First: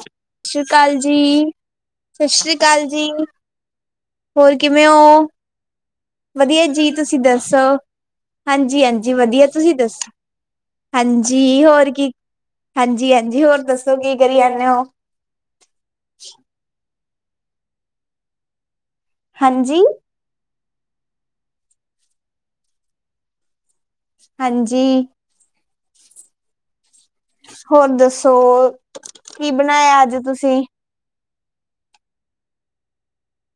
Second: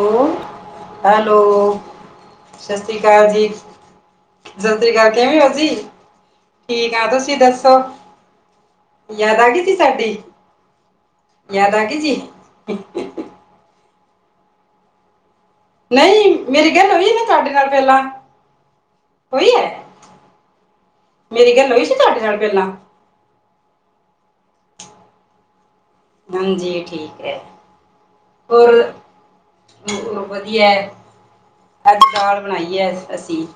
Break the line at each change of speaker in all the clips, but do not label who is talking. ਸਤਿ ਸ੍ਰੀ ਅਕਾਲ
ਹੈਲੋ
ਜੀ, ਸਤਿ ਸ੍ਰੀ ਅਕਾਲ ਜੀ। ਹੋਰ
ਸਤਿ
ਕਿਵੇਂ
ਸ੍ਰੀ ਅਕਾਲ
ਓ
ਕਿਵੇਂ ਹੋ ਜੀ?
ਵਧੀਆ ਜੀ
ਠੀਕ ਆ
ਤੁਸੀਂ ਦਸੋ।
ਦੱਸੋ?
ਹਾਂਜੀ-ਹਾਂਜੀ,
ਯਾਦ
ਵਧੀਆ
ਆ ਗਈ
ਤੁਸੀਂ
ਸੀ
ਦੱਸੋ।
ਸਾਡੀ?
ਹਾਂਜੀ,
ਯਾਦ ਆ
ਹੋਰ
ਗਈ
ਕੀ
ਜੀ?
ਹਾਂਜੀ-ਹਾਂਜੀ ਹੋਰ ਦੱਸੋ ਕੀ ਕਰੀ ਜਾਣੇ ਓ।
ਨਹੀਂ ਮੇਰੀ ਗੱਲ ਹੋਈ ਨਾ ਤੁਹਾਡੇ ਨਾਲ ਪਹਿਲਾਂ। ਹੋਈ ਐ?
ਹਾਂਜੀ,
ਮੇਰੀ ਗੱਲ ਹੋਈ ਸੀ ਤੁਹਾਡਾ ਨਾਲ ਪਹਿਲਾਂ।
ਹਾਂਜੀ,
ਹਾਂਜੀ ਠੀਕ ਐ।
ਹੋਰ ਦੱਸੋ?
ਹੋਰ
ਕੀ ਬਣਾਇਆ ਅੱਜ
ਹੋਰ
ਤੁਸੀਂ?
ਵਧੀਆ ਐ। ਅੱਜ ਦਾਲ ਬਣਾਈ ਐ ਅਸੀਂ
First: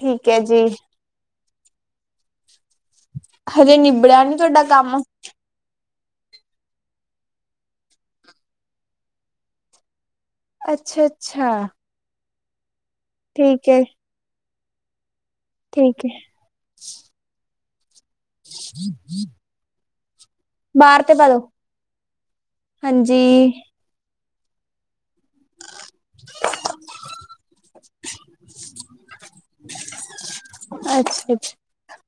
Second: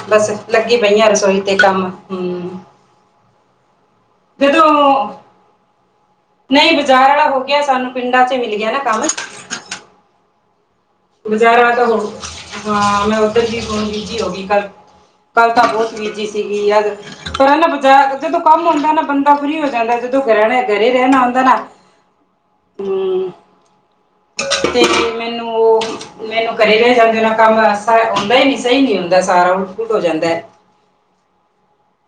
ਠੀਕ
ਬਸ
ਹੈ ਜੀ।
ਲੱਗੀ ਪਈਆਂ ਰਸੋਈ ਤੇ ਕੰਮ ਹੂੰ,
ਹਜੇ ਨਿਬੜਿਆ ਨੀ ਤੁਹਾਡਾ
ਜਦੋਂ
ਕੰਮ
ਨਹੀਂ, ਬਾਜ਼ਾਰ ਆਲਾ ਹੋ ਗਿਆ ਸਾਨੂੰ ਪਿੰਡਾਂ ਚ ਮਿਲ ਗਿਆ ਨਾ ਕੰਮ।
ਅੱਛਾ-ਅੱਛਾ
ਬਜ਼ਾਰਾ ਤਾਂ ਹੁਣ ਹਾਂ ਮੈਂ ਉੱਧਰ ਦੀ
ਠੀਕ ਹੈ
ਫ਼ੋਨ ਬੀਜੀ ਹੋ ਗਈ। ਕੱਲ ਤਾਂ ਬਹੁਤ
ਠੀਕ ਹੈ
ਬਿਜੀ ਸੀਗੀ ਯਾਰ ਪਰ ਹਨਾ ਬ ਜਦੋਂ ਕੰਮ ਹੁੰਦਾ ਨਾ ਬੰਦਾ ਫ੍ਰਰੀ ਹੋ ਜਾਂਦਾ। ਤੇ ਘਰੇ ਹੀ
ਬਾਹਰ ਤੇ
ਰਹਿਣਾ
ਪਾ ਦੋ
ਹੁੰਦਾ ਨਾ ਹੂੰ।
ਹਾਂਜੀ
ਤੇ ਮੈਨੂੰ ਉਹ ਮੈਨੂੰ ਕਰਰੇ ਰਹਿ ਜਾਂਦੇ ਨਾ ਕੰਮ ਹੁੰਦਾ ਹੀ ਨਹੀਂੀ ਸਹੀ ਨੀ ਹੁੰਦਾ ਸਾਰਾ ਉ ਉਟ ਹੋ ਜਾਂਦਾ
ਅੱਛਾ ਅੱਛਾ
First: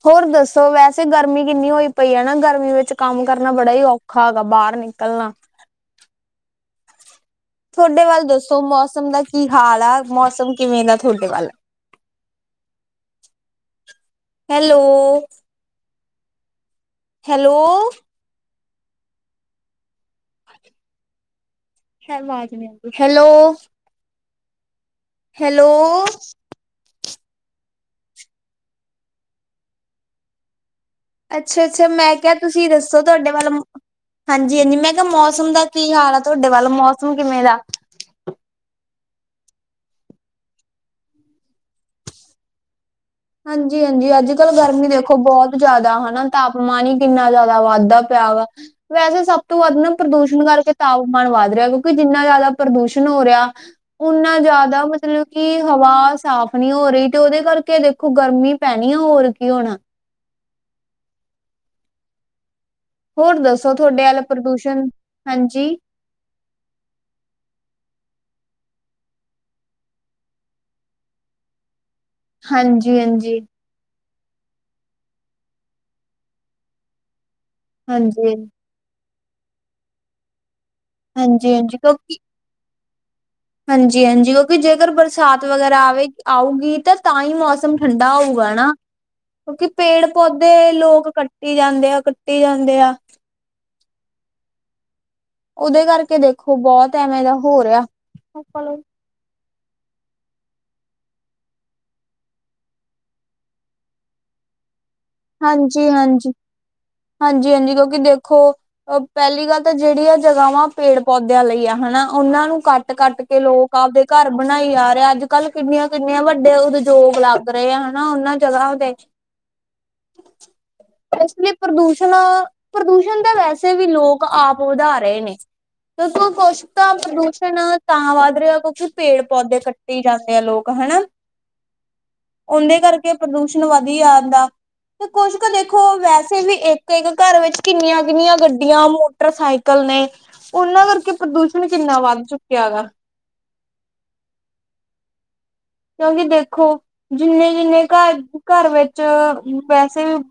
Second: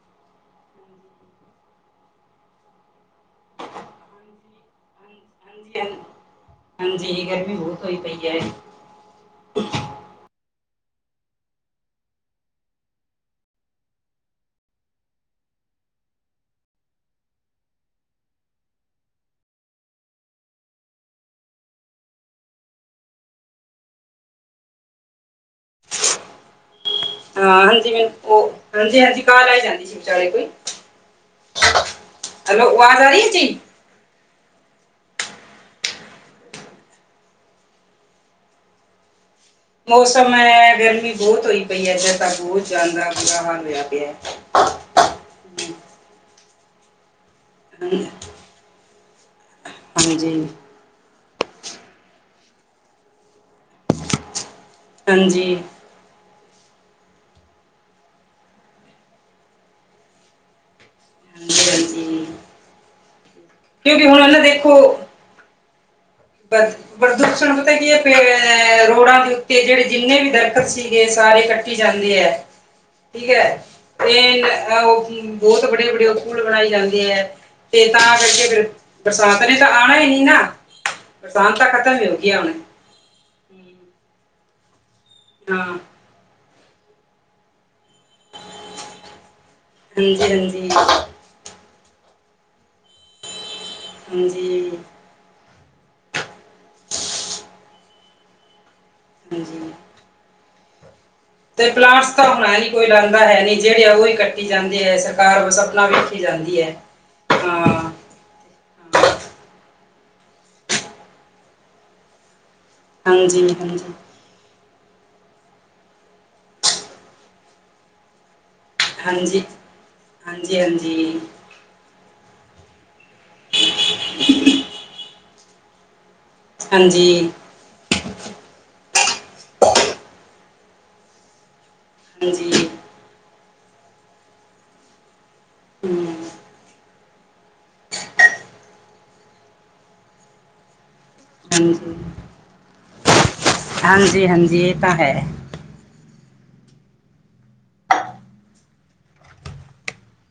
ਹੋਰ ਦੱਸੋ ਵੈਸੇ ਗਰਮੀ ਕਿੰਨੀ ਹੋਈ ਪਈ ਹੈ ਨਾ ਗਰਮੀ ਵਿੱਚ ਕੰਮ ਕਰਨਾ ਬੜਾ ਹੀ ਔਖਾ ਹੈਗਾ ਬਾਹਰ ਨਿਕਲਣਾ
ਹਾਂਜੀ ਹਾਂਜੀ ਹ ਹਾਂਜੀ ਬਹੁਤ ਹੋਈ
ਤੁਹਾਡੇ
ਪਈ
ਵੱਲ
ਹੈ
ਦੱਸੋ ਮੌਸਮ ਦਾ ਕੀ ਹਾਲ ਆ ਮੌਸਮ ਕਿਵੇਂ ਦਾ ਤੁਹਾਡੇ ਵੱਲ ਹੈਲੋ ਹੈਲੋ ਹੈਲੋ ਹੈਲੋ
ਹਾਂ ਹਾਂਜੀ ਮੈਨੂੰ ਉਹ ਹਾਂਜੀ ਹਾਂਜੀ ਕਾਹ ਲ ਆ ਜਾਂਦੀ ਸੀ ਵਿਚਾਲੇ ਕੋਈ
ਅੱਛਾ ਅੱਛਾ ਮੈਂ ਕਿਹਾ ਤੁਸੀਂ
ਹੈਲੋ
ਦੱਸੋ
ਆਵਾਜ਼ ਆ ਰਹੀ ਹੈ
ਤੁਹਾਡੇ ਵੱਲ
ਜੀ
ਹਾਂਜੀ ਹਾਂਜੀ ਮੈਂ ਕਿਹਾ ਮੌਸਮ ਦਾ ਕੀ ਹਾਲ ਆ ਤੁਹਾਡੇ ਵੱਲ ਮੌਸਮ ਕਿਵੇਂ ਦਾ
ਮੌਸਮ ਹੈ ਗਰਮੀ ਬਹੁਤ ਹੋਈ ਪਈ ਹੈ ਇਦੇ ਤਾਂ ਬਹੁਤ ਜਾਂਦਾ
ਹਾਂਜੀ ਹਾਂਜੀ ਅੱਜ ਕੱਲ੍ਹ ਗਰਮੀ ਦੇਖੋ ਬਹੁਤ ਜ਼ਿਆਦਾ ਹਨਾ ਤਾਪਮਾਨ ਹੀ ਕਿੰਨਾ ਜ਼ਿਆਦਾ ਵਾਧਾ
ਹਾਂਜੀ
ਪਿਆ ਵਾ ਵੈਸੇ ਸਭ ਤੋਂ ਵੱਧ ਨਾ ਪ੍ਰਦੂਸ਼ਣ
ਹਾਂਜੀ
ਕਰਕੇ ਤਾਂ ਮ ਵੱਧ ਰਿਹਾ ਕਿਉਂਕਿ ਜਿੰਨਾ ਜ਼ਿਆਦਾ ਪ੍ਰਦੂਸ਼ਣ ਹੋ ਰਿਹਾ ਉਓਨਾ ਜ਼ਿਆਦਾ ਦਾ ਮਤਲਬ
ਹਾਂਜੀ
ਕਿ ਹਵਾ ਸਾਫ਼ ਨਹੀਂੀ ਹੋ ਰਹੀ ਤੇ ਉਹਦੇ ਕਰਕੇ ਦੇਖੋ ਦੇਖੋ ਗਰਮੀ ਪੈਣੀ ਆ ਹੋਰ ਕੀ ਹੋਣਾ
ਹਾਂਜੀ
ਹੋਰ ਦੱਸੋ ਤੁਹਾਡੇ
ਕਿਉਂਕਿ
ਆਲ
ਹੁਣ ਨਾ ਦੇਖੋ
ਪ੍ਰਦੂਸ਼ਣ ਹਾਂਜੀ
ਪ੍ਰਦੂਸ਼ਣ ਪਤਾ ਕੀ ਹੈ ਅ ਰੋਡਾਂ ਦੇ ਉੱਤੇ ਜਿਹੜੇ ਜਿੰਨੇ ਵੀ ਦਰਖਤ ਸੀਗੇ ਸਾਰੇ ਕੱਟੀ ਜਾਂਦੇ ਹੈ
ਹਾਂਜੀ
ਠੀਕ
ਹਾਂਜੀ
ਹੈ ਤੇ ਅਹ ਬਹੁਤ ਵੱਡੇ ਵੱਡੇ ਪੂਲ ਬਣਾਏ ਜਾਂਦੇ ਐ ਤੇ ਤਾਂ
ਹਾਂਜੀ
ਕਰਕੇ ਫਿਰ ਬਰਸਾਤ ਨੇ ਤਾਂ ਆਉਣਾ ਹੀ ਨ ਨਾ
ਹਾਂਜੀ
ਬਰਸਾਤ ਤਾਂ
ਹਾਂਜੀ
ਖਤਮ ਹੀ ਹੋ
ਕਿਉਂਕਿ
ਗਈ ਆ ਹੁਣ
ਹਾਂਜੀ ਹਾਂਜੀ ਕਿਉਂਕਿ ਜੇਕਰ ਬਰਸਾਤ
ਹਾਂ
ਵਗੈਰਾ ਆਵੇ ਆਊਗੀ ਤਾਂ ਤਾਂ ਹੀ ਮੌਸਮ ਠੰਡਾ ਹੋਊਗਾ ਹਨਾ ਕਿਉਂਕਿ ਪੇੜ
ਹਾਂਜੀ
ਪੌਦੇ
ਹਾਂਜੀ
ਲੋਕ ਕੱਟੀ ਜਾਂਦੇ ਆ ਕੱਟੀ ਜਾਂਦੇ ਆ
ਹਾਂਜੀ
ਉਹਦੇ ਕਰਕੇ ਦੇਖੋ ਬਹੁਤ ਐਵੇਂ ਦਾ ਹੋ ਰਿਹਾ
[unintelligible] ਤੇ ਪਲਾਂਟਸ ਤਾਂ ਹੁਣਾ ਨ ਕੋਈ ਲਾਦਾ ਹੈ ਨੀ ਜਿਹੜੇ ਆ ਉਹਹੀ ਕੱਟੀ ਜਾਂਦੇ ਹੈ ਸਰਕਾਰ ਬਸ
ਹਾਂਜੀ
ਆਪਣਾ ਵੇਖੀ
ਹਾਂਜੀ
ਜਾਂਦੀ ਹੈ
ਹਾਂਜੀ ਹਾਂਜੀ
ਹਾਂ
ਕਿਉਂਕਿ ਦੇਖੋ ਅ ਪਹਿਲੀ ਗੱਲ ਜਿਹੜੀਆਂ ਜਗ੍ਹਾਵਾਂ ਪੇੜ ਪੌਦਿਆਂ ਲਈ ਆ ਹਨਾ ਉਹਨਾਂ ਨੂੰ ਕੱਟ-ਕੱਟ ਕੇ
ਹਾਂਜੀ
ਲੋਕ
ਹਾਂਜੀ
ਆਪਦੇ ਘਰ ਬਣਾਈ ਆ ਰਹਾ ਅੱਜ ਕੱਲ ਕਿੰਨੀਆਂ-ਕਿੰਨੀਆਂ ਵੱਡੇ ਉਦਯੋਗ ਲੱਗ ਰਹੇ ਆ ਹਨਾ ਉਹਨਾਂ ਜਗ੍ਹਾ ਤੇ
ਹਾਂਜੀ ਹਾਂਜੀ ਹਾਂਜੀ
ਇਸ ਲਈ ਪ੍ਰਦੂਸ਼ਣ ਪ੍ਰਦੂਸ਼ਣ ਦਾ ਵੈਸੇ ਵੀ ਲੋਕ ਆਪ ਵਧਾ ਰਹੇ ਨੇ ਦੇ ਕੁਸ਼ਤਾ
ਹਾਂਜੀ
ਪ੍ਰਦੂਸ਼ਣ ਤਾਂ ਵੱਧ ਰਿਹਾ ਕਿਉਂਕਿ ਪੇੜ ਪੌਦੇ ਕੱਟੇ ਜਾਂਦੇ ਆ ਲੋਕ ਹਨਾ
ਹਾਂਜੀ
ਉਹਦੇ ਕਰਕੇ ਪ੍ਰਦੂਸ਼ਣ ਵਧੀ ਆਦਾ ਤੇ ਕੁਛ ਕੁ ਦੇਖੋ ਵੈਸੇ
ਹਮ
ਵੀ ਇੱਕ ਇੱਕ ਘਰ ਵਿੱਚ ਕਿੰਨੀਆਂ-ਕਿੰਨੀਆਂ ਗੱਡੀਆਂ ਮੋਟਰਸਾਈਕਲ ਨੇ ਉਹਨਾਂ ਕਰਕੇ ਪ੍ਰਦੂਸ਼ਣ ਕਿੰਨਾ ਵੱਧ ਚੁੱਕਿਆ ਗਾ
ਹਾਂਜੀ-ਹਾਂਜੀ ਇਹ ਤਾਂ ਹੈ
ਕਿਉਂਕਿ ਦੇਖੋ ਜਿੰਨੇ-ਜਿੰਨੇ ਘਰ-ਘਰ ਵਿੱਚ ਵੈਸੇ ਵੀ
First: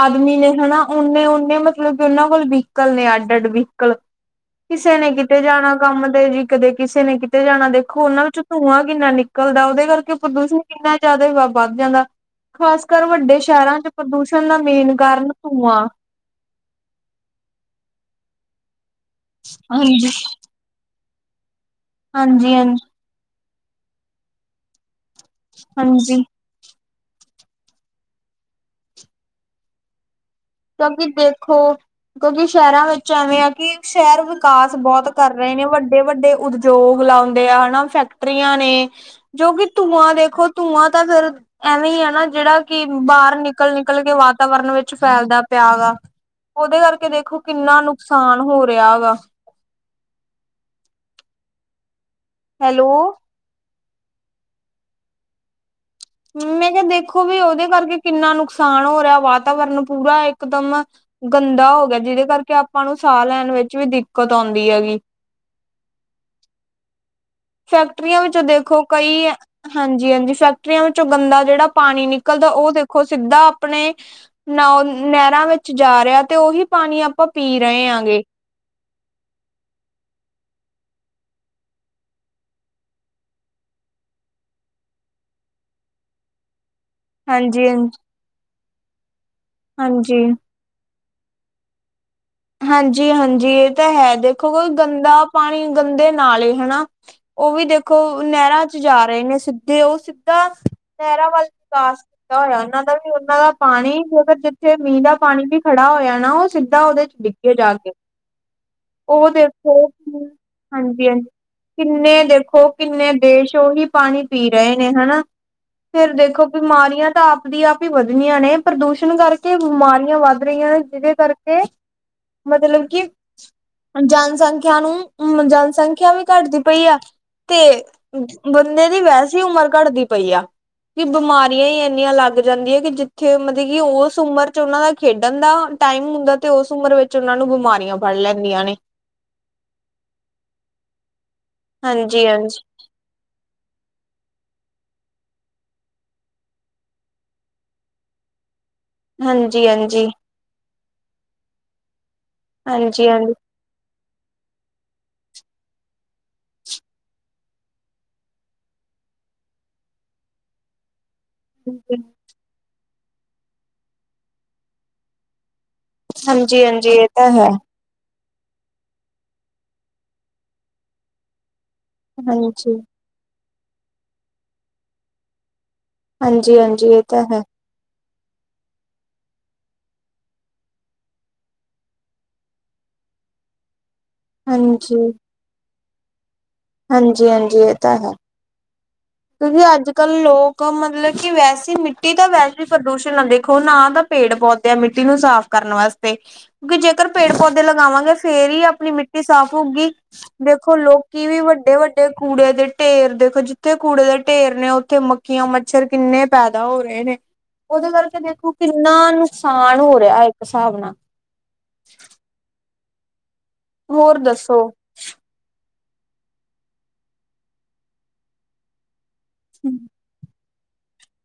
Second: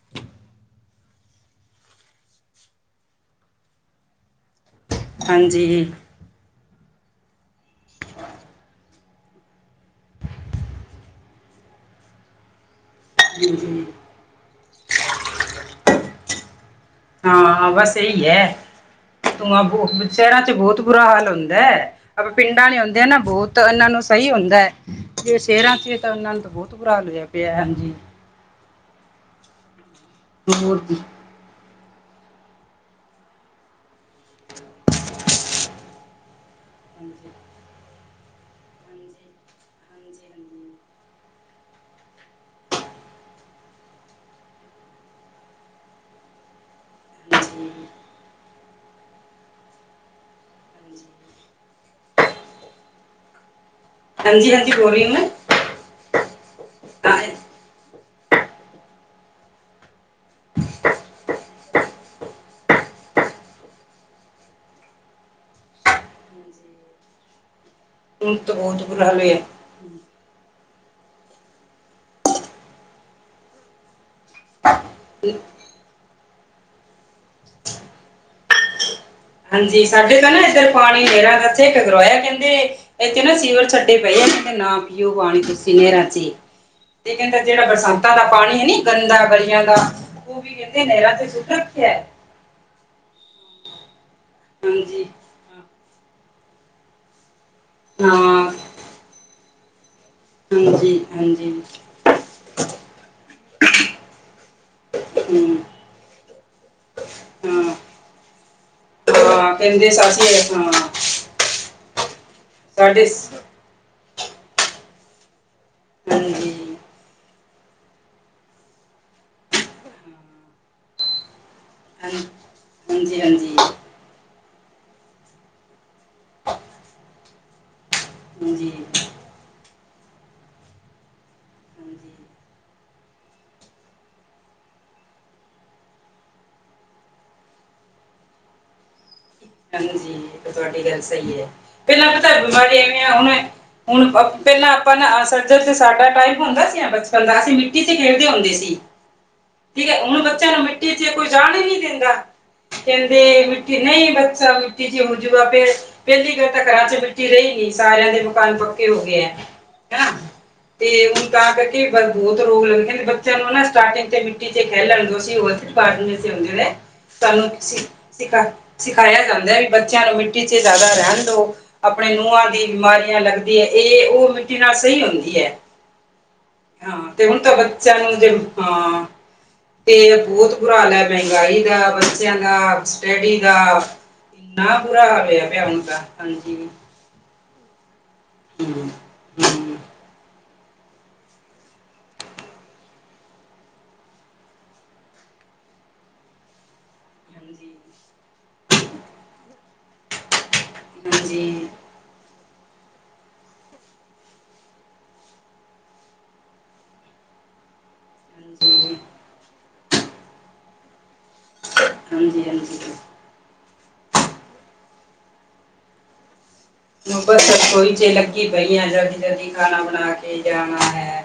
ਆਦਮੀ ਨੇ ਹਨਾ ਓਨੇ-ਓਨੇ ਮਤਲਬ ਕਿ ਉਹਨਾਂ ਕੋਲ ਵਹੀਕਲ ਨੇ ਅੱਡ-ਅੱਡ ਵਹੀਕਲ ਕਿਸੇ ਨੇ ਕਿਤੇ ਜਾਣਾ
ਹਾਂਜੀ
ਕੰਮ ਤੇ ਜੀ ਕਦੇ ਕਿਸੇ ਨੇ ਕਿਤੇ ਜਾਣਾ ਦੇਖੋ ਉਹਨਾਂ ਵਿੱਚੋਂ ਧੂੰਆਂ ਕਿੰਨਾ ਨਿਕ ਨਿਕਲਦਾ ਉਹਦੇ ਕਰਕੇ ਪ੍ਰਦੂਸ਼ਣ ਕਿੰਨਾ ਜ਼ਿਆਦਾ ਵ ਵੱਧ ਜਾਂਦਾ ਖਾਸ ਕਰ ਵੱਡੇ ਸ਼ਹਿਰਾਂ
ਹਾਂਜੀ
ਚ ਪ੍ਰਦੂਸ਼ਣ ਪੁਣ ਦਾ ਮੇਨ ਕਾਰਨ ਧੂੰਆਂ
ਹਾਂ ਬਸ ਇਹੀ ਹੈ ਧੂੰਆਂ ਬਹੁ
ਹਾਂਜੀ
ਸ਼ਹਿਰਾਂ ਚ ਬਹੁਤ ਬੁਰਾ ਹਾਲ ਹ ਆਪ
ਹਾਂਜੀ ਹਾਂ
ਪਿੰਡਾਂ ਲਈ ਆਉਂਦੇ ਆ ਨਾ ਬਹੁਤ ਇਹਨਾਂ ਨੂੰ ਸਹੀ ਹੁੰਦਾ ਜੇ ਸ਼ੇਰਾਂ ਚ ਤਾਂ
ਹਾਂਜੀ
ਉਹਨਾਂ ਨੂੰ ਤਾਂ ਬਹੁਤ ਭੁਰਾ ਹੋਿਆ ਪਿਆ ਹਾਂਜੀ ਹੋਰ ਕੀ
ਕਿਉਂਕਿ ਦੇਖੋ ਕਿਉਂਕਿ ਸ਼ਹਿਰਾਂ ਵਿੱਚ ਐਵੇਂ ਆ ਕਿ ਸ਼ਹਿਰ ਵਿਕਾਸ ਬਹੁਤ ਕਰ ਰਹੇ ਨੇ, ਵੱਡੇ-ਵੱਡੇ ਉਦਯੋਗ ਲਾਉਂਦੇ ਆ ਹਨਾ ਫੈਕ ਰੀਆਂ ਨੇ ਜੋ ਕਿ ਧੂੰਆਂ ਦੇਖੋ ਧੂੰਆਂ ਤਾਂ ਫੇਰ ਐਵੇਂ ਹੀ ਆ ਨਾ ਜਿਹੜਾ ਕਿ ਬਾਰ ਨਿਕਲ-ਨਿਕਲ ਕੇ ਵਾਤਾਵਰਨ ਵਿੱਚ ਫੈਲਦਾ। ਪਿਆ ਗਾ ਉਹਦੇ ਕਰਕੇ ਦੇਖੋ ਕਿੰਨਾ ਨੁਕਸਾਨ ਹੋ ਰਿਹਾ ਹੈ ਗਾ ਹੈਲੋ
ਹਾਂਜੀ-ਹਾਂਜੀ, ਬੋਲ ਰਹੀ ਮੈਂ
ਮੈਂ ਕਿਹਾ ਦੇਖੋ ਵੀ ਉਹਦੇ ਕਰਕੇ ਕਿੰਨਾ ਨੁਕਸਾਨ ਹੋ ਰਿਹਾ ਵਾਤਾਵਰਨ ਪੂਰਾ ਇਕਦਮ ਗੰਦਾ ਹੋ ਗਿਆ ਜਿਹਦੇ ਕਰਕੇ ਆਪਾਂ ਨੂੰ ਸਾਹ ਲੈਣ ਵਿੱਚ ਵੀ ਦਿੱਕਤ ਆਉਂਦੀ ਹੈਗੀ ਫੈਕਟਰੀਆਂ
ਹੁਣ
ਵਿੱਚ
ਤਾਂ
ਦੇਖੋ
ਬਹੁਤ ਬੁਰਾ ਹਾਲ
ਕਈ,
ਹੋਇਆ
ਹਾਂਜੀ-ਹਾਂਜੀ ਫੈਕਟਰੀਆਂ ਵਿੱਚੋਂ ਗੰਦਾ ਜਿਹੜਾ ਪਾਣੀ ਨਿਕਲਦਾ ਉਹ ਦੇਖੋ ਸਿੱਧਾ ਆਪਣੇ ਨਾ ਨਹਿਰਾਂ ਵਿੱਚ ਜਾ ਰਿਹਾ ਤੇ ਉਹੀ ਪਾਣੀ ਆਪਾਂ ਪੀ ਰਹੇ ਹਾਂ ਗੇ
ਹਾਂਜੀ, ਸਾਡੇ ਕਾਰ ਨਾ ਇੱਧਰ ਪਾਣੀ ਨੇਰਾਂ ਦਾ ਇੱਥੇ ਇੱਕ ਗਰੋਇਆ ਕਹਿੰਦੇ ਇੱਥੇ ਨਾ ਸੀਵਰ ਛੱਡੇ ਪਏ ਆ ਨਾਂ ਪੀਓ ਪਾਣੀ ਤੁਸੀਂ ਨੇਰਾਂ ਚ
[inaudible]
ਤੇ ਕਹਿੰਦੇ ਜਿਹੜਾ
ਹਾਂਜੀ ਹਾਂਜੀ
ਬਰਸਾਤਾਂ ਦਾ ਪਾਣੀ ਐ ਨੀ ਗੰਦਾ ਗਲੀਆਂ ਦਾ
ਹਾਂਜੀ
ਉਹ ਵੀ ਕਹਿੰਦੇ ਨਹਿਾਂ ਚ ਸੂਟ ਰੱਖਿਆ
ਹਾਂਜੀ-ਹਾਂਜੀ, ਇਹ ਤਾਂ ਹੈ, ਦੇਖੋ ਕੋਈ
ਹਾਂਜੀ
ਗੰਦਾ ਪਾਣੀ ਗੰਦੇ ਨਾਲੇ ਹਨਾ ਉਹ ਵੀ ਦੇਖੋ
ਹਾਂ
ਨਹਿਰਾਂ ਚ ਜਾ ਰਹੇ ਨੇ ਸਿੱਧੇ ਉਹ ਸਿੱਧਾ
ਹਾਂਜੀ
ਨਹਿਰਾਂ ਵੱਲ
ਹਾਂਜੀ
ਵਿਕਾਸ ਕੀਤਾ ਹੋਇਆ ਉਹਨਾਂ ਦਾ ਵੀ ਉਹਨਾਂ ਦਾ ਪਾਣੀ ਜੇਕਰ ਜਿੱਥੇ ਮੀਂਹ ਦਾ ਪਾਣੀ ਵੀ
ਹਮ,
ਖੜਾ ਹੋਇਆ ਨਾ ਉਹ ਸਿੱਧਾ ਉਹਦੇ ਡਿੱਗੇ ਜਾ
ਹਾਂ
ਕੇ, ਉਹ
ਹਾਂ
ਦੇਖੋ,
ਕਹਿੰਦੇ ਸਾਸੀ ਹਾਂ
ਹਾਂਜੀ-ਹਾਂਜੀ ਕਿੰਨੇ ਦੇਖੋ
ਸਾਡੇ
ਕਿੰਨੇ ਦੇਸ਼ ਉਹੀ ਪਾਣੀ ਪੀ ਰਹੇ ਨੇ ਹਨਾ ਫੇਰ ਦੇਖੋ
ਹਾਂਜੀ
ਬਿਮਾਰੀਆਂ ਤਾਂ ਆਪ ਆਂ ਵੀ ਵੱਧਣੀਆਂ ਨੇ, ਪ੍ਰਦੂਸ਼ਣ ਕਰਕੇ ਬਿਮਾਰੀਆਂ ਵੱਧ ਰਹੀਆਂ ਨੇ ਜਿਹਦੇ ਕਰਕੇ ਮਤਲਬ ਕਿ
ਹਾਂਜੀ-ਹਾਂਜੀ
ਜਨਸੰਖਿਆ ਨੂੰ ਜਨਸੰਖਿਆ ਵੀ ਘੱਟਦੀ ਪਈ ਆ ਤੇ
ਹਾਂਜੀ ਹਾਂਜੀ
ਬੰਦੇ ਦੀ ਵੈਸੇ ਹੀ ਉਮਰ ਘੱਟਦੀ ਪਈ ਆ ਕਿ ਬਿਮਾਰੀਆਂ ਹੀ ਇੰਨੀਆਂ ਲੱਗ ਜਾਂਦੀਆਂ ਕਿ ਜਿੱਥੇ ਮਤਲਬ ਕਿ ਉਸ ਉਮਰ ਚ ਉਹਨਾਂ ਦਾ ਖੇਡਣ ਦਾ ਟਾਈਮ ਹੁੰਦਾ ਤੇ ਉਸ ਉਮਰ ਵਿੱਚ ਉਹਨਾਂ ਨੂੰ ਬਿਮਾਰੀਆਂ ਫੜ ਲੈਂਦੀਆਂ ਨੇ
ਹਾਂਜੀ ਇਹ ਤੁਹਾਡੀ ਗੱਲ ਸਹੀ ਏ, ਪਹਿਲਾਂ
ਹਾਂਜੀ
ਪਤਾ
ਹਾਂਜੀ
ਬਿਮਾਰੀ ਐਵੇਂ ਆ ਉਵੇਂ ਹੁਣ ਹੁਣ ਪਹਿਲਾਂ ਆਪ ਸੱਜਰ ਤੇ ਸਾਡਾ ਟਾਈਪ ਹੁੰਦਾ ਸੀ ਬਚਪਨ ਦਾ ਅਸੀਂ ਮਿੱਟੀ ਤੇ ਖੇਡਦੇ ਹੁੰਦੇ ਸੀ।
ਹਾਂਜੀ
ਠੀਕ ਐ,
ਹਾਂਜੀ
ਹੁਣ ਬੱਚਿਆਂ ਨੂੰ ਮਿੱਟੀ ਚ ਕੋਈ ਜਾੜ ਈ ਨੀ ਦਿੰਦਾ।
ਹਾਂਜੀ
ਕਹਿੰਦੇ ਮਿੱਟੀ ਨਹੀਂ ਬੱਚਾ ਮਿੱਟੀ ਜੂਗਾ [unintelligible] ਪਹਿਲੀ ਗੱਲ ਤਾਂ ਘਰਾਂ ਚ ਮਿੱਟੀ ਰਹੀ ਨੀ, ਸਾਰਿਆਂ ਦੇ ਮਕਾਨ ਪੱਕੇ ਹੋ ਗੇ ਐ।
[inaudible]
ਤੇ ਤਾਂ ਕਰਕੇ
ਹਾਂਜੀ
ਬਹੁਤ ਰੋਗ ਲੱਗ ਕਹਿੰਦੇ ਬੱਚਿਆਂ ਨੂੰ ਨਾ ਸਟਾਰਟਿੰਗ ਤੇ ਮਿੱਟੀ ਚ ਖਹਿਲੈਣ ਦੋ ਸੀ [unintelligible] ਆਉਂਦੇ
ਹਾਂਜੀ
ਨੇ
ਹਾਂਜੀ ਇਹ ਤਾਂ
ਸਾਨੂੰ
ਹੈ
ਤੁਂ ਸਿਖਾ-ਸਿਖਾਇਆ ਜਾਂਦਾ ਐ ਵੀ ਬੱਚਿਆਂ ਨੂੰ ਮਿੱਟੀ ਚ ਜ਼ਿਆਦਾ ਰਹਿਣ ਦੋ। ਆਪਣੇ ਨੂੰਹਾਂ ਦੀ
ਹਾਂਜੀ
ਬਿਮਾਰੀਆਂ ਲੱਗਦੀ ਹੈ ਇਹ ਉਹ ਮਿੱਟੀ ਨਾਲ ਸਹੀ ਹੁੰਦੀ ਐ।
ਹਾਂਜੀ ਹਾਂਜੀ ਇਹ
ਹਾਂ, ਤੇ ਹੁਣ
ਹੈ
ਤਾਂ ਬੱਚਿਆਂ ਨੂੰ ਜੇ, ਹਾਂ ਤੇ ਬੋਤ ਬੁਰਾ ਹਾਲ ਐ, ਮਹਿੰਗਾਈ ਦਾ, ਬੱਚਿਆਂ ਦਾ, ਸਟੱਡੀ ਦਾ। ਇੰਨਾ ਬੁਰਾ ਹੋਵੇ ਪਿਆ ਹੁਣ ਤਾ
ਹਾਂਜੀ-ਹਾਂਜੀ, ਇਹ ਤਾਂ ਹੈ।
ਹੂੰ
ਤੁਸੀ
ਹਾਂਜੀ
ਅੱਜ ਕੱਲ੍ਹ ਲੋਕ ਮਤਲਬ ਕਿ ਵੈਸੇ ਮਿੱਟੀ ਤਾਂ ਵੈਸੇ ਪ੍ਰਦੂਸ਼ਣ ਨਾ ਦੇਖੋ ਨਾ ਤਾਂ ਪੇੜ ਪੌਦੇ ਆ ਮਿੱਟੀ ਨੂੰ ਸਾਫ਼ ਕਰ ਕਰਨ ਵਾਸਤੇ ਕਿਉਂਕਿ ਜੇਕਰ ਪੇੜ ਪੌਦੇ
ਹਾਂਜੀ
ਲਗਾਵਾਂਗੇ ਫੇਰ ਹੀ ਆਪਣੀ ਮਿੱਟੀ ਸਾਫ਼ ਹੋਗੀ। ਦੇਖੋ ਲੋਕੀ ਵੀ
ਹਾਂਜੀ
ਵੱਡੇ ਵੱਡੇ ਕੂੜੇ ਦੇ ਢੇਰ ਦੇਖੋ ਜਿੱਥੇ ਕੂੜੇ ਦੇ ਢੇਰ ਨੇ ਉੱਥੇ ਮੱਕੀਆਂ ਮੱਛਰ ਕਿੰਨੇ ਪੈਦਾ ਹੋ ਰਹੇ ਨੇ। ਉਹਦੇ ਕਰਕੇ ਦੇਖੋ ਕਿੰਨਾ ਨੁਕਸਾਨ ਹੋ ਰਿਹਾ ਇੱਕ ਸਾਬ ਨਾਲ
ਹਾਂਜੀਹਾਂਜੀ,
ਹੋਰ ਦੱਸੋ?
ਬਸ ਰਸੋਈ ਚ ਲੱਗੀ ਪਈ ਆ ਜਲਦੀ ਜਲਦੀ ਖਾਣਾ ਬਣਾ ਕੇ ਜਾਣਾ ਹੈ।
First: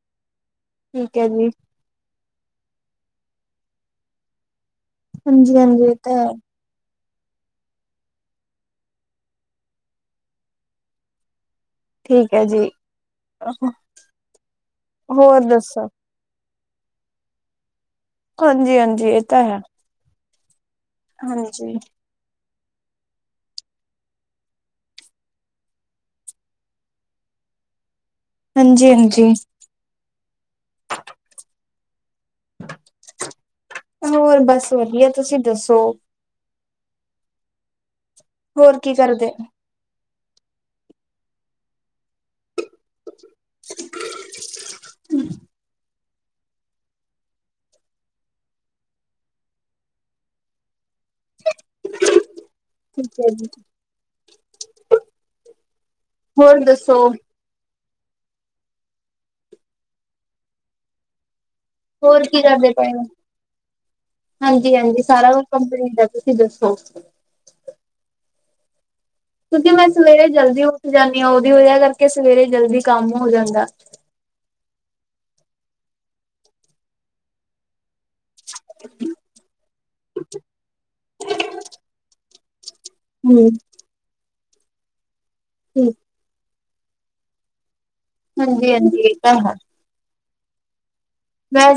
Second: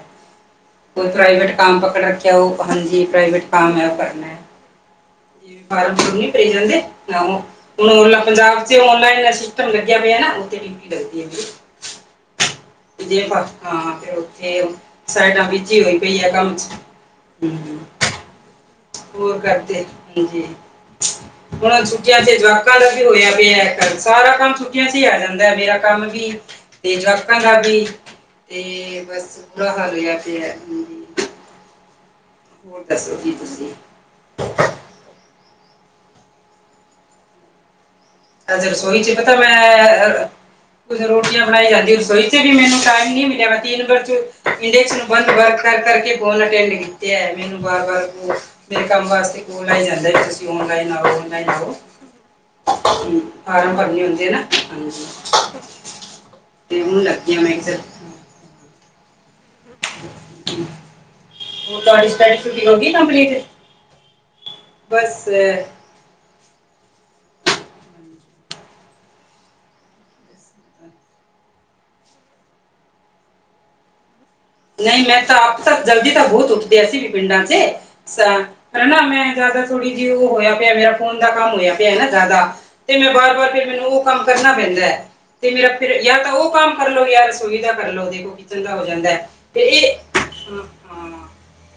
ਕੋਈ
ਠੀਕ ਹੈ ਜੀ
ਪ੍ਰਾਈਵੇਟ ਕੰਮ ਪਕੜ ਰੱਖਿਆ ਉਹ ਹਾਂਜੀ ਪ੍ਰਾਈਵੇਟ ਕੰਮ ਆ ਉਹ ਕਰਨਾ।
ਹਾਂਜੀ
[unintelligible]
ਹਾਂਜੀ ਇਹ ਤਾਂ ਹੈ
ਭਰੇ ਜਾਂਦੇ। ਆਹ ਹੁਣ ਪੰਜਾਬ ਚ ਆਨਲਾਈਨ ਦਾ ਸਿਸਟਮ ਲੱਗਿਆ ਪਿਆ ਨਾ ਓਥੇ ਡਿਊਟੀ ਲੱਗਦੀ ਆ ਮੇਰੀ।
ਠੀਕ। ਹੈ ਜੀ
[unintelligible] ਹਾਂ, ਫਿਰ ਉਥੇ
ਹੋਰ
ਸਾਈਡਾਂ ਬਿਜੀ
ਦੱਸੋ
ਰਹਿੰਦੀ ਆ ਕੰਮ ਹੂੰ,
ਹਾਂਜੀ-ਹਾਂਜੀ, ਇਹ ਤਾਂ ਹੈ।
ਹਾਂਜੀ
ਹਾਂਜੀ
ਹੁਣ ਛੁੱਟੀਆਂ ਚ ਜਵਾਕਾ [unintelligible] ਵੀ ਹੋਇਆ ਪਿਆ ਸਾਰਾ ਕੰਮ ਛੁੱਟੀਆਂ ਚ ਹੀ ਆ ਜਾਂਦਾ ਮੇਰਾ ਕੰਮ ਵੀ ਤੇ ਜਵਾਕਾ ਦਾ ਵੀ। ਤੇ
ਹਾਂਜੀ-ਹਾਂਜੀ,
ਬਸ ਬੁਰਾ ਹਾਲ ਹੋਇਆ ਪਿਆ। ਹੋਰ ਦੱਸੋ ਜੀ ਤੁਸੀਂ
ਹੋਰ ਬਸ ਵਧੀਆ ਤੁਸੀਂ ਦੱਸੋ?
ਅਜੇ
ਹੋਰ ਕੀ
ਰਸੋਈ ਚ
ਕਰਦੇ?
ਪਤਾ ਮੈਂ ਰੋਟੀਆਂ ਬਣਾਈ ਜਾਂਦੀ ਰਸੋਈ ਚ ਵੀ ਮੈਨੂੰ ਟਾਈਮ ਨੀ ਮਿਲਿਆ ਮੈਂ [unintelligible] [unintelligible] ਕਰਕੇ ਕੋਲ ਅਟੈਂਡ ਕੀਤੀ ਆ ਮੈਨੂੰ ਵਾਰ-ਵਾਰ ਮੇਰੇ ਕੰਮ ਵਾਸਤੇ ਔਨਲਾਈਨ ਜਾਂਦਾ ਵੀ ਤੁਸੀਂ ਆਨਲਾਈਨ ਆਓ।
[inaudible] ਹੈ
[unintelligible]
ਜੀ,
ਫਾਰਮ ਭਰਨੇ ਹੁੰਦੇ ਨਾ। [inaudible]
ਹੋਰ ਦੱਸੋ ਹੋਰ ਕੀ
ਤੁਹਾਡੀ [unintelligible]
ਕਰਦੇ
ਹੋ
ਪਏ
ਗਈ ਕੰਪਲੀਟ।
ਹਾਂਜੀ-ਹਾਂਜੀ,
ਬਸ
ਸਾਰਾ ਕੁਛ
ਅਹ,
ਕੰਪਨੀ ਦਾ ਤੁਸੀਂ ਦੱਸੋ। ਕਿਉਂਕਿ ਮੈਂ ਸਵੇਰੇ ਜਲਦੀ ਉੱਠ ਜਾਣੀ ਆ ਉਹਦੀ ਵਜ੍ਹਾ ਕਰਕੇ ਸਵੇਰੇ ਜਲਦੀ ਕੰਮ ਹੋ ਜਾਂਦਾ। [inaudible]
ਨਹੀਂ, ਮੈਂ ਤਾਂ ਆਪ ਤਾਂ ਜਲਦੀ ਤਾਂ ਬਹੁਤ ਉੱਠਦੀ ਐਸੀੇ ਵੀ ਪਿੰਡਾਂ ਚ। ਨਾ ਮੈਂ ਜ਼ਿਆਦਾ ਥੋੜ੍ਹੀ ਜਿਹੀ ਉਹ ਹੋਇਆ ਪਿਆ। ਮੇਰਾ ਫੋਨ ਦਾ ਕੰਮ ਹੋਇਆ ਪਿਆ ਨਾ ਜ਼ਿਆਦਾ ਤੇ ਮੈਂ ਬਾਰ
ਹੂੰ,
ਬਾਰ ਫਿਰ ਮੈਨੂੰ ਉਹ ਕੰਮ ਕਰਨਾ ਪੈਂਦਾ ਤੇ ਮੇਰਾ ਫਿਰ ਯਾਰ ਤਾਂ ਉਹ ਕੰਮ ਕਰ ਲਓ ਯਾਰ ਰਸੋਈ ਦਾ ਕਰ ਲਓ। ਦੇਖੋ ਕਿਚਣ ਦਾ ਹੋ
ਹਾਂਜੀ-ਹਾਂਜੀ,
ਜਾਂਦਾ।
ਇਹ ਤਾਂ ਹੈ
ਤੇ ਹਾਂ, ਹਾਂ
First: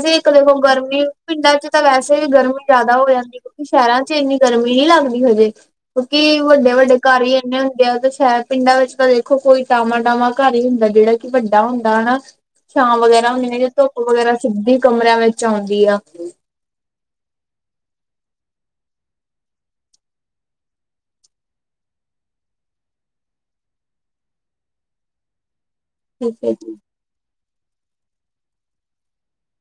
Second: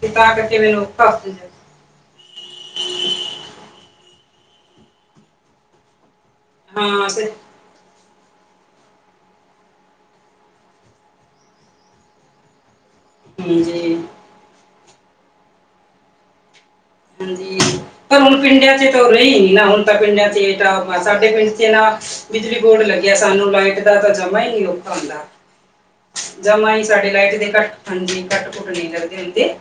ਤੇ
ਇੱਕ
ਤਾਂ
ਦੇਖੋ
ਕਰਕੇ ਮੈਨੂੰ
ਗਰਮੀ
ਔਖਾ ਹੋ
ਪਿੰਡਾਂ ਚ
ਜਾਂਦਾ
ਤਾਂ ਵੈਸੇ ਵੀ ਗਰਮੀ ਜ਼ਿਆਦਾ ਹੋ ਜਾਂਦੀ ਕਿਉਂਕਿ ਸ਼ਹਿਰਾਂ ਚ ਇੰਨੀ ਗਰਮੀ ਨੀ ਲੱਗਦੀ ਹਜੇ ਕਿਉਂਕਿ ਵੱਡੇ-ਵੱਡੇ
ਹਾਂ
ਘਰ
ਤੇ
ਹੀ ਏਨੇ ਹੁੰਦੇ ਆ ਓਹਦੇ ਚ, ਹੈ। ਪਿੰਡਾਂ ਵਿੱਚ ਤਾਂ ਦੇਖੋ ਕੋਈ ਟਾਵਾਂ ਟਾਵਾਂ ਘਰ ਹੀ ਹੁੰਦਾ ਜਿਹੜਾ ਕਿ ਵੱਡਾ ਹੁੰਦਾ ਹਨਾ। ਛਾਂ ਵਗੈਰਾ ਹੁੰਦੀ
ਹਾਂਜੀ
ਧੁੱਪ ਵਗੈਰਾ ਸਿੱਧੀ ਕਮਰਿਆਂ ਵਿੱਚ ਆਉਂਦੀ ਆ।
ਹਾਂਜੀ, ਪਰ ਹੁਣ ਪਿੰਡਾਂ ਚ ਤਾਂ ਉਹ ਰਹਿ ਹੀ ਨੀ ਗਿਆ ਹੁਣ ਤਾਂ ਪਿੰਡਾਂ ਚ ਸਾਡੇ ਪਿੰਡ ਚ ਨਾ ਬਿਜਲੀ ਬੋਰਡ ਲੱਗਿਆ ਸਾਨੂੰ ਲਾਈਟ ਦਾ ਤਾਂ ਜਮਾ ਈ ਨੀ ਔਖਾ ਨਹੀਂ ਹੁੰਦਾ।
ਹੈ ਜੀ,
ਜਮਾ ਹੀ ਸਾਡੇ ਲਾਈਟ ਦੇ ਘੱਟ ਹਾਂਜੀ ਕੱਟ ਕੁੱਟ ਨਹੀਂ ਲੱਗਦੇ ਹੁੰਦੇ।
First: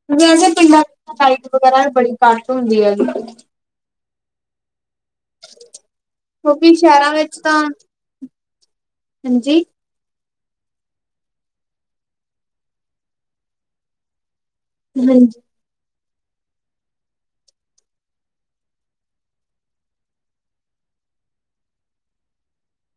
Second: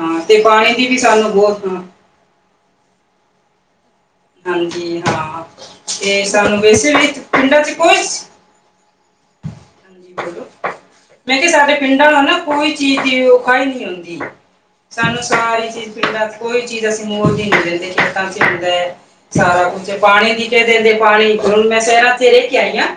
ਹਾਂ, ਤੇ
ਵੈਸੇ
ਪਾਣੀ
ਪਿੰਡਾਂ
ਦੀ ਵੀ
ਵਿੱਚ
ਸਾਨੂੰ
ਲਾਈਟ
ਬਹੁਤ
ਵਗੈਰਾ
ਹਾਂ,
ਬੜੀ ਘੱਟ ਹੁੰਦੀ ਆ ਗੀ।
ਹਾਂਜੀ ਹਾਂ, ਤੇ ਸਾਨੂੰ
ਕਿਉਂਕਿ
ਵੈਸੇ ਵੀ
ਸ਼ਹਿਰਾਂ ਵਿੱਚ ਤਾਂ
ਪਿੰਡਾਂ ਚ ਕੁਛ
[inaudible]
ਹਾਂਜੀ ਬੋਲੋ। ਮੈਂ ਕਿਹਾ ਸਾਡੇ ਪਿੰਡਾਂ ਨਾਲ ਨਾ ਕੋਈ ਚੀਜ਼ ਔਖਾਈ ਨਹੀਂ ਹੁੰਦੀ। ਸਾਨੂੰ
ਹਾਂਜੀ
ਸਾਰੀ ਚੀਜ਼ ਪਿੰਡਾਂ ਚ ਕੋਈ ਚੀਜ਼ ਅਸੀਂ ਮੁੱਲ ਦੀ ਨਹੀਂ ਲੈਂਦੇ ਖੇਤਾਂ ਚ ਹੁੰਦਾ। ਸਾਰਾ ਕੁਛ ਪਾਣੀ ਦੀ ਕੇ ਦਿੰਦੇ ਪਾਣੀ ਮੈਂ ਸ਼ਹਿਰਾਂ ਤੇ ਰਹਿ ਕੇ ਆਈ ਆ।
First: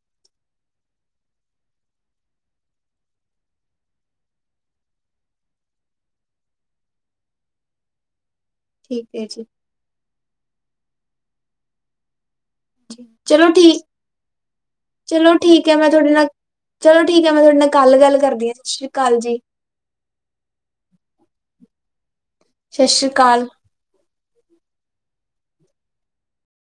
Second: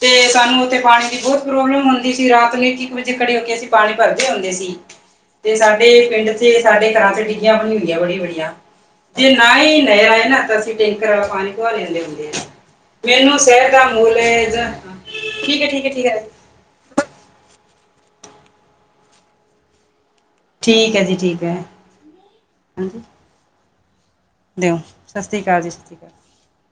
ਤੇ ਸਾਨੂੰ ਉੱਥੇ ਪਾਣੀ ਦੀ ਬਹੁਤ ਪ੍ਰੋਬਲਮ ਹੁੰਦੀ ਸੀ, ਰਾਤ ਨੂੰ ਇੱਕ-ਇੱਕ ਵਜੇ ਖੜੇ ਹੋ ਕੇ ਅਸੀਂ ਪਾਣੀ ਭਰਦੇ ਹੁੰਦੇ ਸੀ।
[inaudible]
ਤੇ ਸਾਡੇ ਪਿੰਡ ਚ ਸਾਡੇ ਘਰਾਂ ਚ ਡਿੱਗੀਆਂ ਹੁੰਦੀਆਂ ਬੜੀ ਬੜੀਆਂ
ਠੀਕ ਹੈ
ਜੇ
ਜੀ।
ਨਾ ਹੀ ਨਹਿਰ ਆਏ ਨਾ ਤਾਂ ਅਸੀਂ ਟੈਂਕਰ ਵਾਲਾ ਪਾਣੀ ਪਵਾ ਲੈਂਦੇ ਹੁੰਦੇ ਆ। ਮੈਨੂੰ
ਚਲੋ
ਸ਼ਹਿਰ ਦਾ
ਠੀਕ,
ਮਹੋਲ ਹੈ
ਚਲੋ
ਠੀਕ ਹੈ
ਮੈਂ
ਠੀਕ ਠੀਕ
ਤੁਹਾਡੇ ਨਾਲ ਚਲੋ ਠੀਕ ਹੈ ਮੈਂ ਤੁਹਾਡੇ ਨਾਲ ਕੱਲ ਗੱਲ ਕਰਦੀ ਹਾਂ ਸਤਿ ਸ਼੍ਰੀ ਅਕਾਲ ਜੀ।
ਠੀਕ ਹੈ ਜੀ ਠੀਕ ਹੈ।
ਸਤਿ
ਹਾਂਜੀ
ਸ਼੍ਰੀ ਅਕਾਲ
ਦਿਓ ਸਤਿ ਸ਼੍ਰੀ ਅਕਾਲ ਜੀ ਸਤਿ ਸ਼੍ਰੀ ਅਕਾਲ